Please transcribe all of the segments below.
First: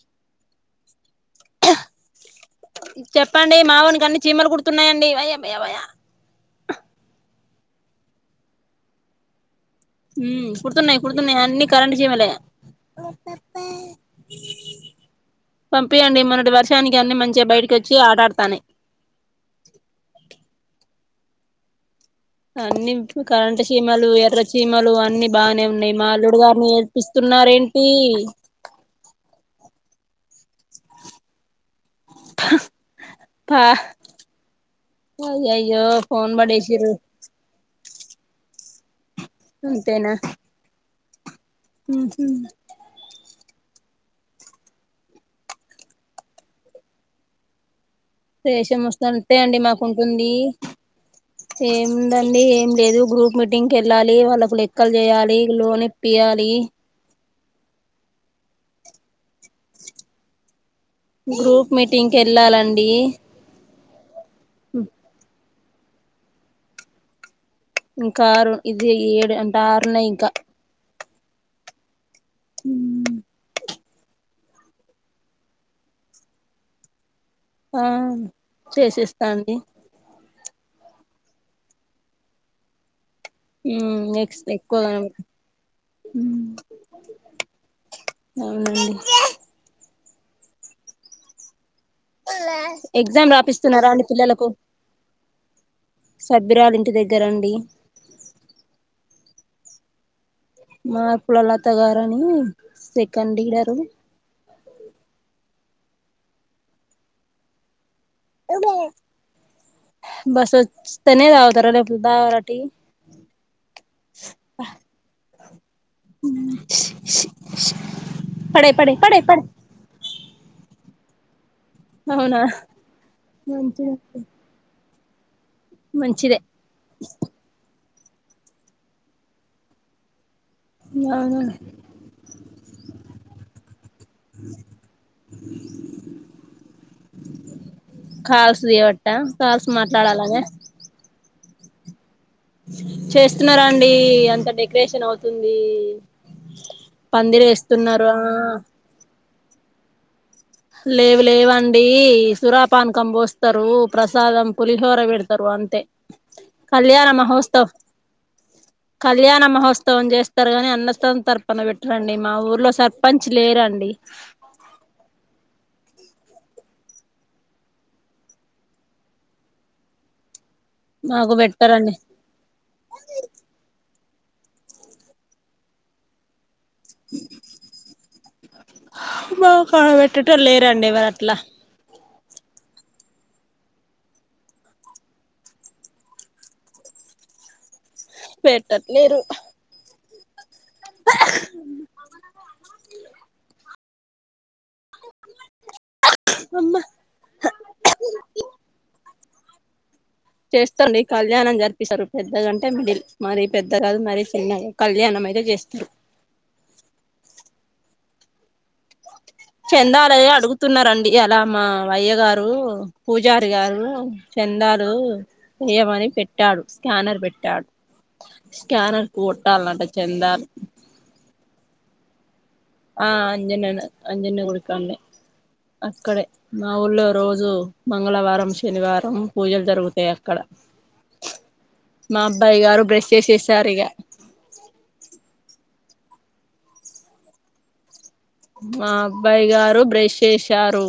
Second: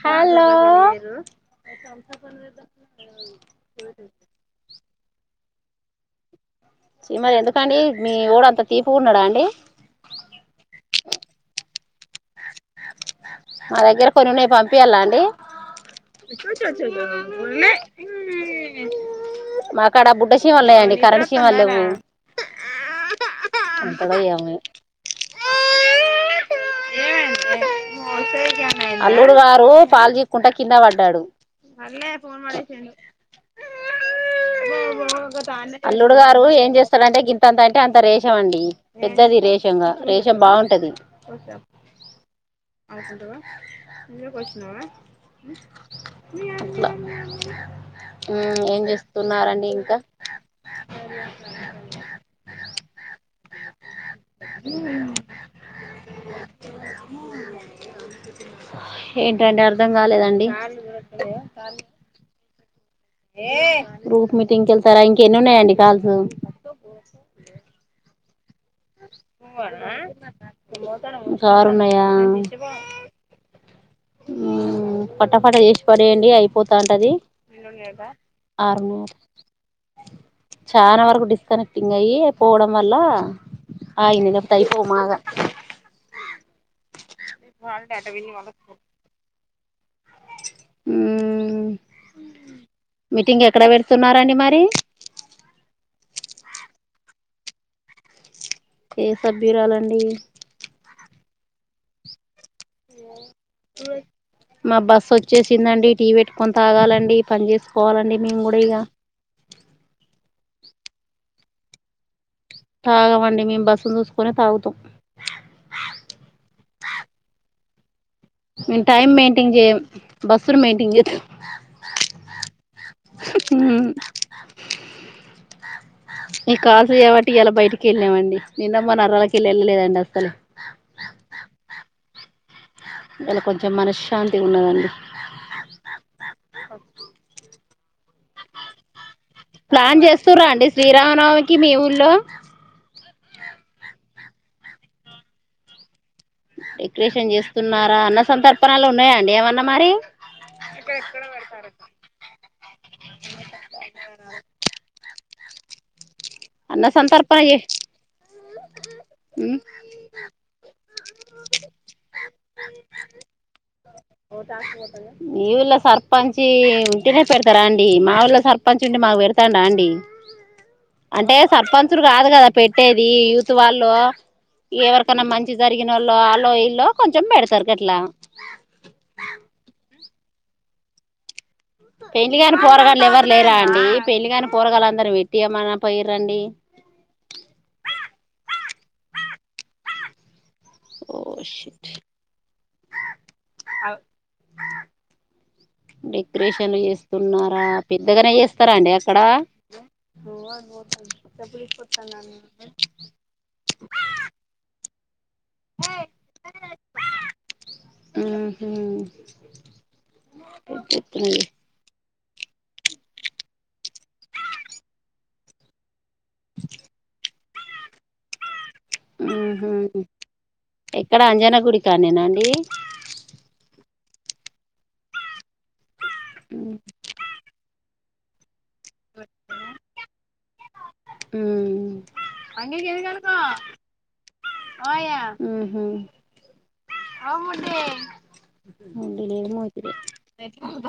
Hello చెప్పండి మావనికన్ని చీమలు కుడుతున్నాయండి. వయమ్మయమ్మయ చిమలు ఎందుకండి మీ ఓడు అంత తీపుగున్నడా అండి? మ్ కుడుతున్నాయి కుడుతున్నాయి అన్ని కరెంట్ చీమలే మా దగ్గర కొన్ని పంపియల్ల అండి. పంపియండి మొన్నటి వర్షానికి [unintelligible] అన్ని మంచిగా లే బయటకి వచ్చి ఆటాడుతాన్నాయి నీ మాకాడ బుడ్డ సీమలే అండి, కరెంట్ సీమలు లేవు. అన్ని [unintelligible] కరంటు చీమలు, అంతడో ఎర్ర ఏమో చీమలు అన్ని బానే ఉన్నాయి. మా అల్లుడు గారిని ఎడ్ ప్పిస్తున్నారేంటి? ఓ పాలు చీకుంట కింద పడ్డాడు. అట్లే ఫొన్ పడేసిండు. పా అయ్యయ్యో అల్లుడు ఫోన్ గారు ఏం పడేసిర్రు చేస్తారంటే, గింతంతా టే అంత రేషం అండి పెద్దది రేషంగా. రేషం బాగుంటది. మ్ హు అట్ల రేషం వస్తే అంతే అండి మాకుంటుంది, ఏముందండి ఏం లేదు. గ్రూప్ మీటింగ్ కెళ్ళాలి వాళ్ళకు లెక్కలు చేయాలి. లోన్ ఇప్పి యాలి. ఏంటండి అర్ధం కాలేదండి. గ్రూప్ మీటింగ్కెళ్ళాలండి. గ్రూప్ మీటింగ్ కెళ్తారా! ఇంకెన్నున్నాయండి కాల్స్? ఇంకారు ఇది ఏడు అంటే ఆరున్నాయి ఇంకా. ఇంక ఆరున్నాయా? పట్ట పట చేసి పడేయండి. అయిపోతాంటది. ఆ ఆరున్నాయట. చేసేస్తాండి చాన వరకు డిస్కనెక్టింగ్ అయ్యి పోవడం వల్ల, అయింది నెక్స్ట్ లేకపోతె అయిపోవు ఎక్కువగా మాగ రేపు హాలిడే అట విన్నీ వాళ్ళపో అవునండి మ్ ఎగ్జామ్ రాపిస్తున్నారా అండి పెడుతున్నారండి పిల్లలకు? మరి సభ్యురాలు ఇంటి దగ్గరండి. ఏ సభ్యురాలండి? మాకు ల లత గారని సెకండ్ లీడరు. మా బస్ వచ్చేసిందండి. టీ పెట్టుకొని తాగాలండి. పని చేస్ పోవాలండి మేము కూడ ఇగ. తేనే తాగుతారా లేకపోతే తాగర తాగమండీ మేము బస్సు చూసుకొనే తాగుతాం. మ్ టైమ్ మెయింటింగ్ చేయం. బస్సుని మెయింటింగ్ చే అవునా మంచిదే నీ కాల్ చేయబట్టి ఈయాల బయటికి కెల్లామండి నిన్న మ నరాలకిళ్ళ వెళ్ళలేదండి అసలే నా ఇయాల కొంచెం మనశ్శాంతిగా ఉన్నదండి కాల్స్ జెబ ప్లాన్ చేస్తరా అండి శ్రీరామనవమికి మీ ఊళ్లో చేస్తున్నారు అండి అంత డెకరేషన్ అవుతుంది డెకరేషన్ పందిరి చేస్తున్నారా వేస్తున్నారు ఆ అన్న సంతర్పణలు ఉన్నాయాండి ఏమన్నా మరి లేవు లేవండి సురాపానకం పోస్తారు ప్రసాదం పులిహోర పెడతారు తరు అంతే అన్న కళ్యాణ సంతర్పణ చే మహోత్సవ్ కళ్యాణ ఉమ్ మహోత్సవం చేస్తారు గాని అన్నస్థానం తరపనం పెట్టరండి మా ఊర్లో సర్పంచ్ లేరండి [unintelligible] మీఊళ్ళ సర్పంచ్ ఉంటినే పెడతారా అండి మా ఊళ్ళలో సర్పంచ్ ఉంటే మాకు పెడతాడా అండి మాకు అంటే పెట్టరండి సర్పంచులు కాదు కదా పెట్టేది యూత్ వాళ్ళు ఎవరికైన్నా మంచి జరిగిన వాళ్ళు వాలో ఇల్ లో కొంచెం పెడతారు గట్లా పెట్టేటోళ్లు లేరండి ఎవరు అట్లా పెండ్లి కానీ పోరగాళ్లు ఎవరు లేరా అండి పెళ్లి కానీ పోరగాయలు అందరూ పెట్టి ఏమన్నా పోయ రండి పెట్టట్లేరు ఓ షట్ డెకరేషన్లు అమ్మ చేస్తున్నారా పెద్దగానే చేస్తారా అండి అక్కడ చేస్తుం కళ్యాణం జరిపిస్తారు పెద్దగాంటే మిడిల్ మరీ పెద్ద కాదు మరీ చిన్నగా కా కళ్యాణం అయితే చేస్తారు ఊహు చెందాల పెద్ద అడుగుతున్నారండి ఎత్తున అలా మా అయ్యగారు గు పూజారి గారు చందాలు ఏమని పెట్ పెట్టాడు స్కానర్ పెట్టాడు స్కేనర్కి ఊహు కొట్టానంట చందాలు ఎక్కడ అంజన గుడి కానేనా అండి ఆ అంజన్నను అంజన్న గుడికాడ్నే అక్కడే మా ఊళ్లో రోజు మంగళవారం శనివారం పూజలు జరుగుతాయి అక్కడ మా అబ్బాయి గారు బ్రష్ చేసేసారు ఇగ [unintelligible] ఊ హూ [unintelligible] మా మొండి అబ్బాయి లేదు మోతి గారు లేదు బ్రెష్ చేసారు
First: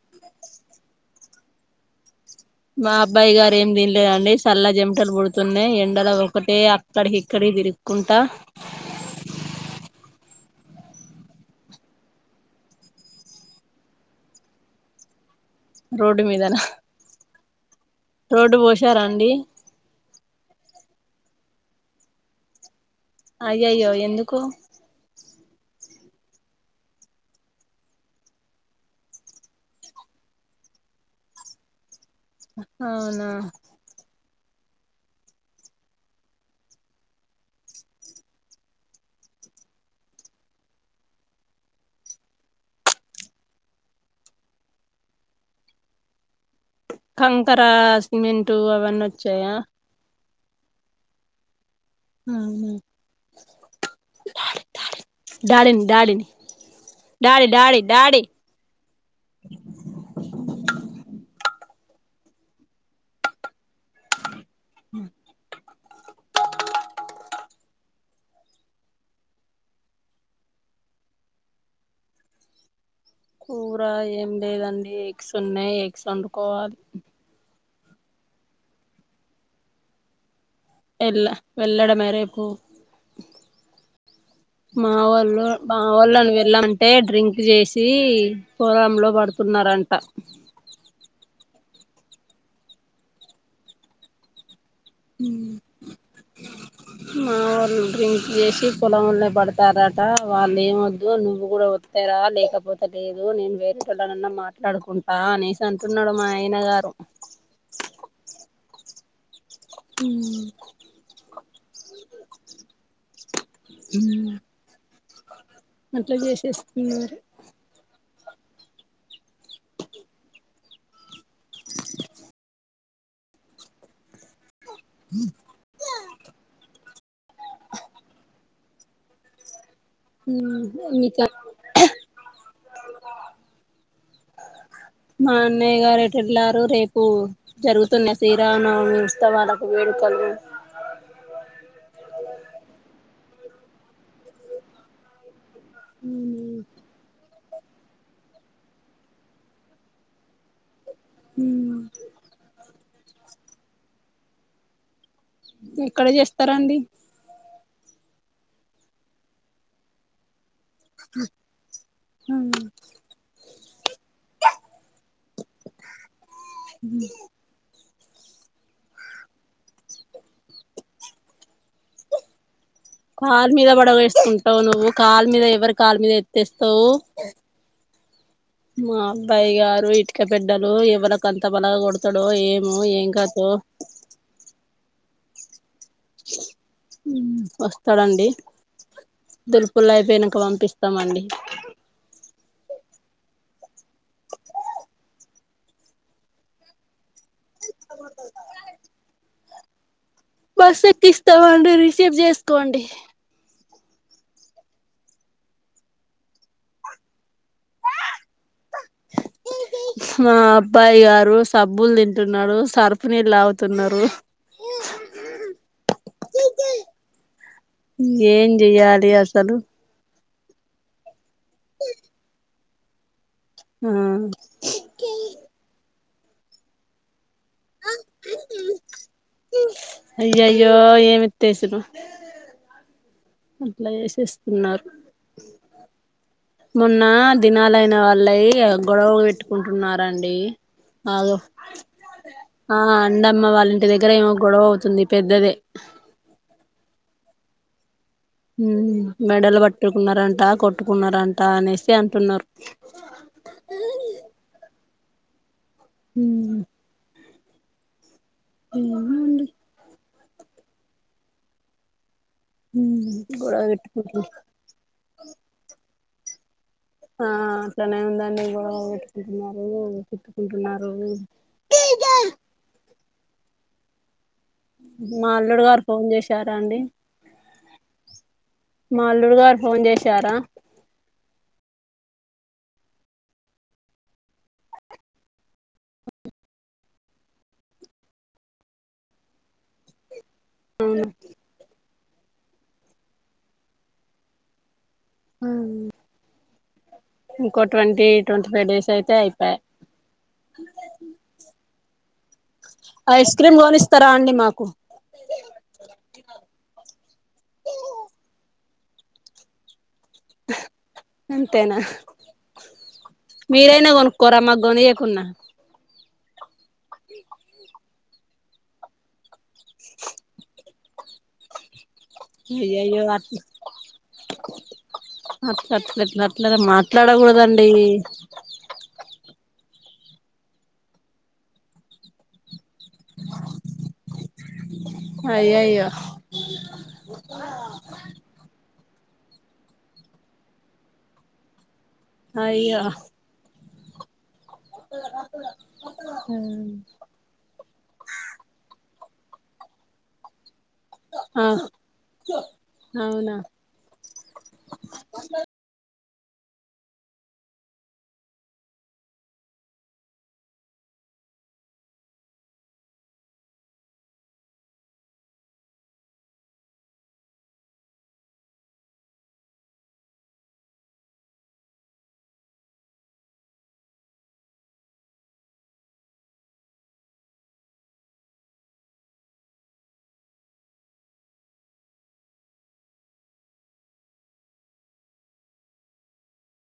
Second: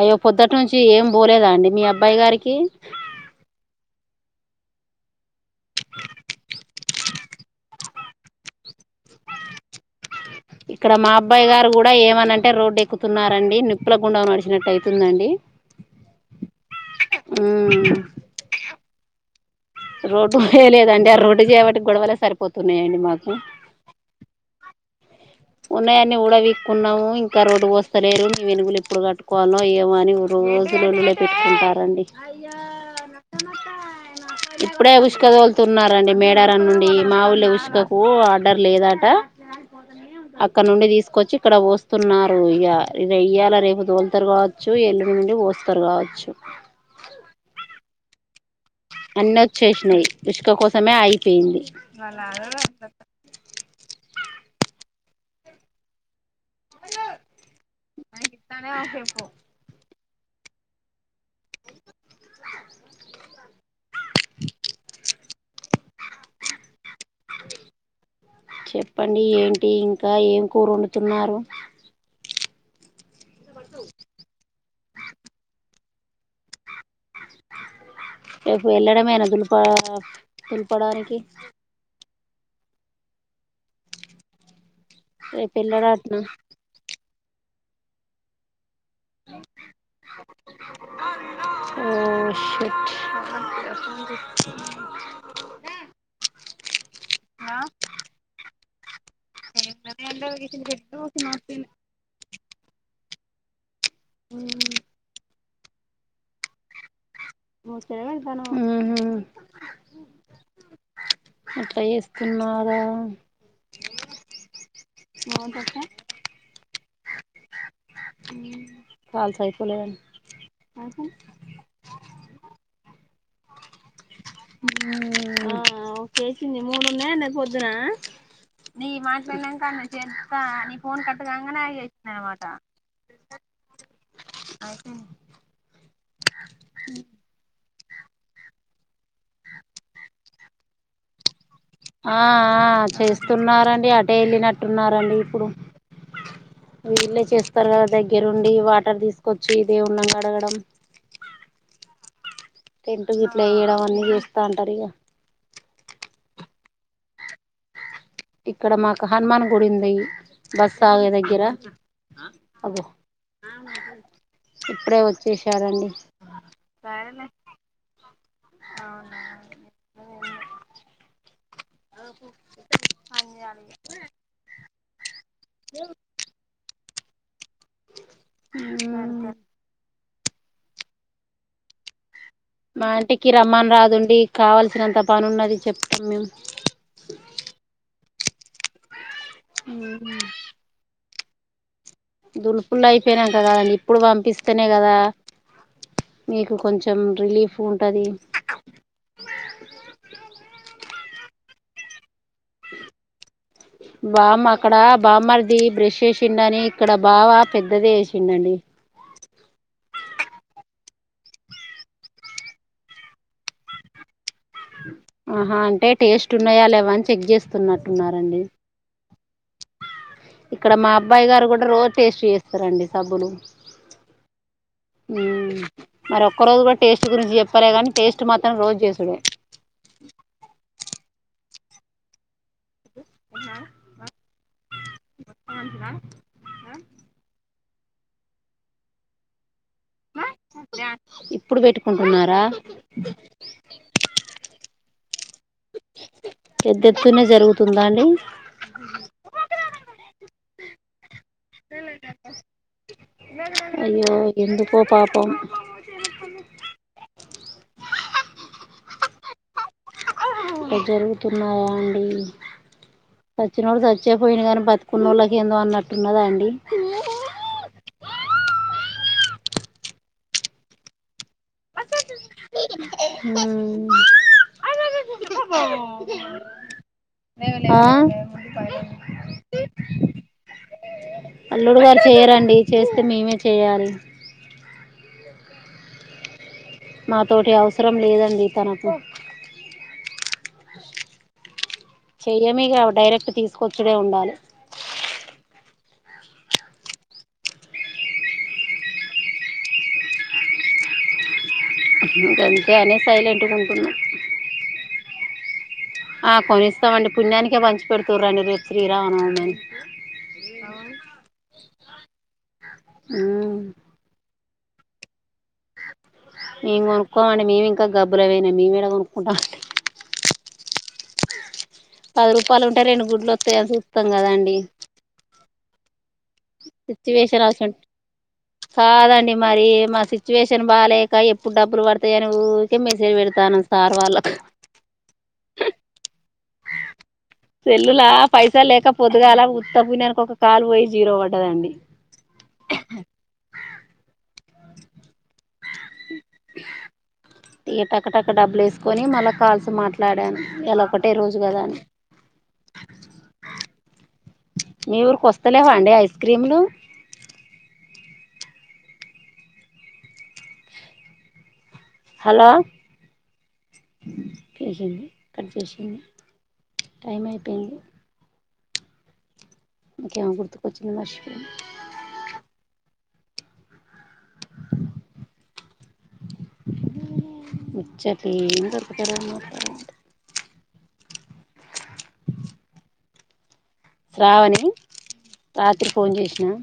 అయ్యో పొద్దుటి నుంచి ఏం పోలేదా అండి మీ అబ్బాయి గారికి మా అబ్బాయి గారు ఏం తిన్లేదండి సల్ల చెమటలు పుడుతున్నాయి ఎండలో ఒకటే అక్కడి ఇక్కడి తిరుక్కుంటా ఇక్కడ మా అబ్బాయి గారు కూడా ఏమనంటే రోడ్డు ఎక్కుతున్నారండి నిప్పుల గుండ నడిచినట్టు అయితుందండి రోడ్ మీదనా ఉమ్ రోడ్డు పోశారా అండి రోడ్డు పోయలేదండి ఆ రోడ్డు చేయవటి గొడవలే సరిపోతున్నాయండి మాకు అయ్యయ్యో ఎందుకు ఉన్నాయని ఉడా వీక్కున్నాము ఇంకా రోడ్డు పోస్తలేరు న వెనుకలు ఇప్పుడు కట్టుకోవలో ఏమోనిఊరు రోజులు పెట్కుంటారండి అవునా ఇప్పుడే ఉసుక తోలుతున్నారండి మేడారం నుండి మా ఊర్ల ఉసుకకు ఆర్డర్ లేదాట అక్కడ నుండి తీసుకొచ్చి ఇక్కడ పోస్తున్నారు ఇక ఇది వెయ్యాల రేపు తోలుతారు కావచ్చు ఎల్లు నుండి వోస్తరు గావచ్చు కంకరా సిమెంట్ అన్నీ వచ్చేసినాయి ఇసుక కోసమే ఆగిపోయింది డాడిన్ డాడిని డాడి డాడి డాడి చెప్పండి ఏంటి ఇంకా ఏం కూర వండుతున్నారు కూర ఏం లేదండి ఎగ్స్ ఉన్నాయి ఎగ్స్ వండుకోవాలి రేపు ఎళ్ళడమేన దులపా ఎళ్ల వెళ్లడమే రేపు మా వోళ్ళు రేపు మా ఎల్లడట్నా వోళ్ళుని వెళ్ళామంటే డ్రింక్ జేసి పొలంలో పడుకున్నారంట వో షట్ మా వోళ్ డ్రింక్ జేసి పొలంలె బడత్ తారట వాళ్ళు ఏమ్ వద్దు నువ్వు కూడా వత్తే రా లేకపోతే లేదు నేను వేరే టోళ్ళనన్న మాట మాట్లాడుకుంటా అనేసి అంటున్నాడు మా ఆయన గారు హ్మ్ హు హ్మ్ అట్లా ఎస్తున్నన్నారా అట్లా జేసేస్తున్నారు కాల్స్ అయిపోలేద హ్మ్ చేసింది మూడున్నాయి అన్నది పొద్దునా నీ మాటలు ఇన్నకాని జేతా నీ ఫోన్ కట్ ఇంకా కంగానే నాకు జేసింది అన్నమాట మా అన్నయ్య గారు ఎటేళారు రేపు జరుగుతున్నాయి శ్రీరామ నవమి ఉత్సవాలకి వేడుకలు ఆ చేస్తున్నారండి అటే ఎళ్ళినట్టున్నారండి ఇప్పుడు వీళ్ళే చేస్ తరు కదా దగ్గరుండి వాటర్ తీసుకొచ్చి దేవుళ్ళను కడగడం హ్మ్ టెంట్ గిట్లా ఎయడం అన్నీ జేస్తా ఉంటారు ఇగ ఎక్కడె చేస్తారాండి ఇక్కడ మాకు హనుమాన్ గుడి ఉంది బస్ ఆగే దగ్గర అగొ ఇప్పుడే వచ్చేసారండి అవునా అ కాలు మీద బడవేసుకుంటావ్ నువ్వు కాలు మీద ఎవరి కాలు మీద ఎత్తేస్తావు మా అబ్బాయి గారు ఇటుక బెడ్డలు ఎవలకంతా బలగ గుడదు మా ఇంటికి రమ్మన్ రాదుండి కావాల్సినంత పని ఉన్నది చెప్తాం మేము వస్తాడండి దులుపుల్ మేము అయిపోయినక పంపిస్తామండి దులుపుల్లు అయిపోయినాక కదండీ ఇప్పుడు పంపిస్తేనే కదా మీకు కొంచెం రిలీఫ్ ఉంటాది బస్ ఎక్కిస్తామండి రిసీవ్ జేసుకోండి బామ్ అక్కడ బామ్మర్ది బ్రెష్ చేసిండని ఇక్కడ బావ పెద్దది ఎసిండండి ఇగారు సబ్బులు తింటున్నాడు సర్ఫ్ నీళ్ళు తాగుతున్నారు ఆహా అంటే టేస్ట్ ఉన్నాయా లేవా అని చెక్ చేస్తున్నట్టున్నరండి. ఏం చెయ్యాలి అసలు ఇక్కడ మా అబ్బాయి గారు కూడా రోజు టేస్ట్ చేస్తారండి సబ్బులు ఆ మరి ఒక్క రోజు కూడా టేస్ట్ గురించి చెప్పలేే గానీ టేస్ట్ మాత్రం రోజు చేసుడే అయ్య అయ్యో ఏమితేసుడు అట్లా చేసేస్తున్నారు మొన్న దినాల చిన్న వాళ్ళ గొడవలు పెట్టుకుంటున్నారండి ఆగ ఇప్పుడు బెట్టుకుంటుంన్ ఆ అండమ్మా వాళ్ళ ఇంటి దగ్గర ఏమో గొడవ అవుతుంది పెద్దదే దునే జరుగుతుందా అండి. మెడలు పట్టుకున్నారంట కొట్టుకున్నారంట అనేసి అంటున్నారు అయ్యో ఎందుకో పాపం మ్మ్ ఏమో అండి జరుగుతున్నాయా అండి గొడవ సచ్చినోడు సచ్చే పెట్టుకుంటురు అయిపోయిండు కానీ బతుకున్న వాళ్ళకి ఏందో అన్నట్టున్నదా అండి ఆ అట్లనే ఉందండి గొడవ పెట్టుకుంటున్నారు తిట్టుకుంటున్నారు. మ్ మా అల్లుడు గారు ఫోన్ చేశారా అండి ఆ మాల్లుడు గారు ఫోన్ చేశారా చేయారండి చేస్తే మేమే చేయాలి. నాతోటి అవసరం లేదండి తనకు అవున చెయ్యమిగ డైరెక్ట్ తీసుకొచ్చుడే ఉండాలె మ్ ఇంకో ట్వంటీ ట్వంటీఫైవ్ డేస్ అయితే అయిపెయ్ గంతే అనే ఐస్ సైలెంట్గా క్రీమ్ ఉంటున్నాం కొనిస్తరా అండి మాకు ఆ కొనిస్తామండి పుణ్యానికే పంచి పెడుతు రండి రేపు శ్రీరామ నవమి అని మ్ అవున అంతేనా, మీరైనా కొనుక్కోరా మాగొనియకున్న మేము కొనుక్కోమండి మేము ఇంకా గబ్బులేవిన మేమెడ కొనుక్కుంటాం అండి పది రూపాయలు ఉంటె రెండు అయ్యయ్యో అట్లా గుడ్లోత్తాయని చూత్తం కదండి అ [inaudible] సిచ్యువేషన్ అసోంటిది, కాదండి మరీ మా సిచ్యువేషన్ బాలేక ఎప్పుడు డబ్బులు పడుతాయని ఉరికే మెసేజ్ పెడతాను సార్ వాళ్ళక్ అయ్యయ్యో పొద్గాలా ఉత్త పున్యాన్కి ఒక కాలు పోయి జీరో పడ్దదండి అయ్యో అ [inaudible] ఇగ టక టక్క డబ్బులు వేసు కొని మళ్ళ కాల్స్ మాట్లాడాను ఇయల ఒక్కటే రోజు ఆ కదా అని అవునా మీ ఊరికొస్తలేవండి ఐస్ క్రీమ్లు హలో చేసింది, కట్ చేసింది, టైం అయిపోయింది. ఇంకేమో గుర్తుకొచింది మర్షిపోయ్నా అ [inaudible] ముచ్చటేమ్ దొరకుతలేదట్ మ కర్ శ్రావణి, రాత్రి ఫోన్ చేసినా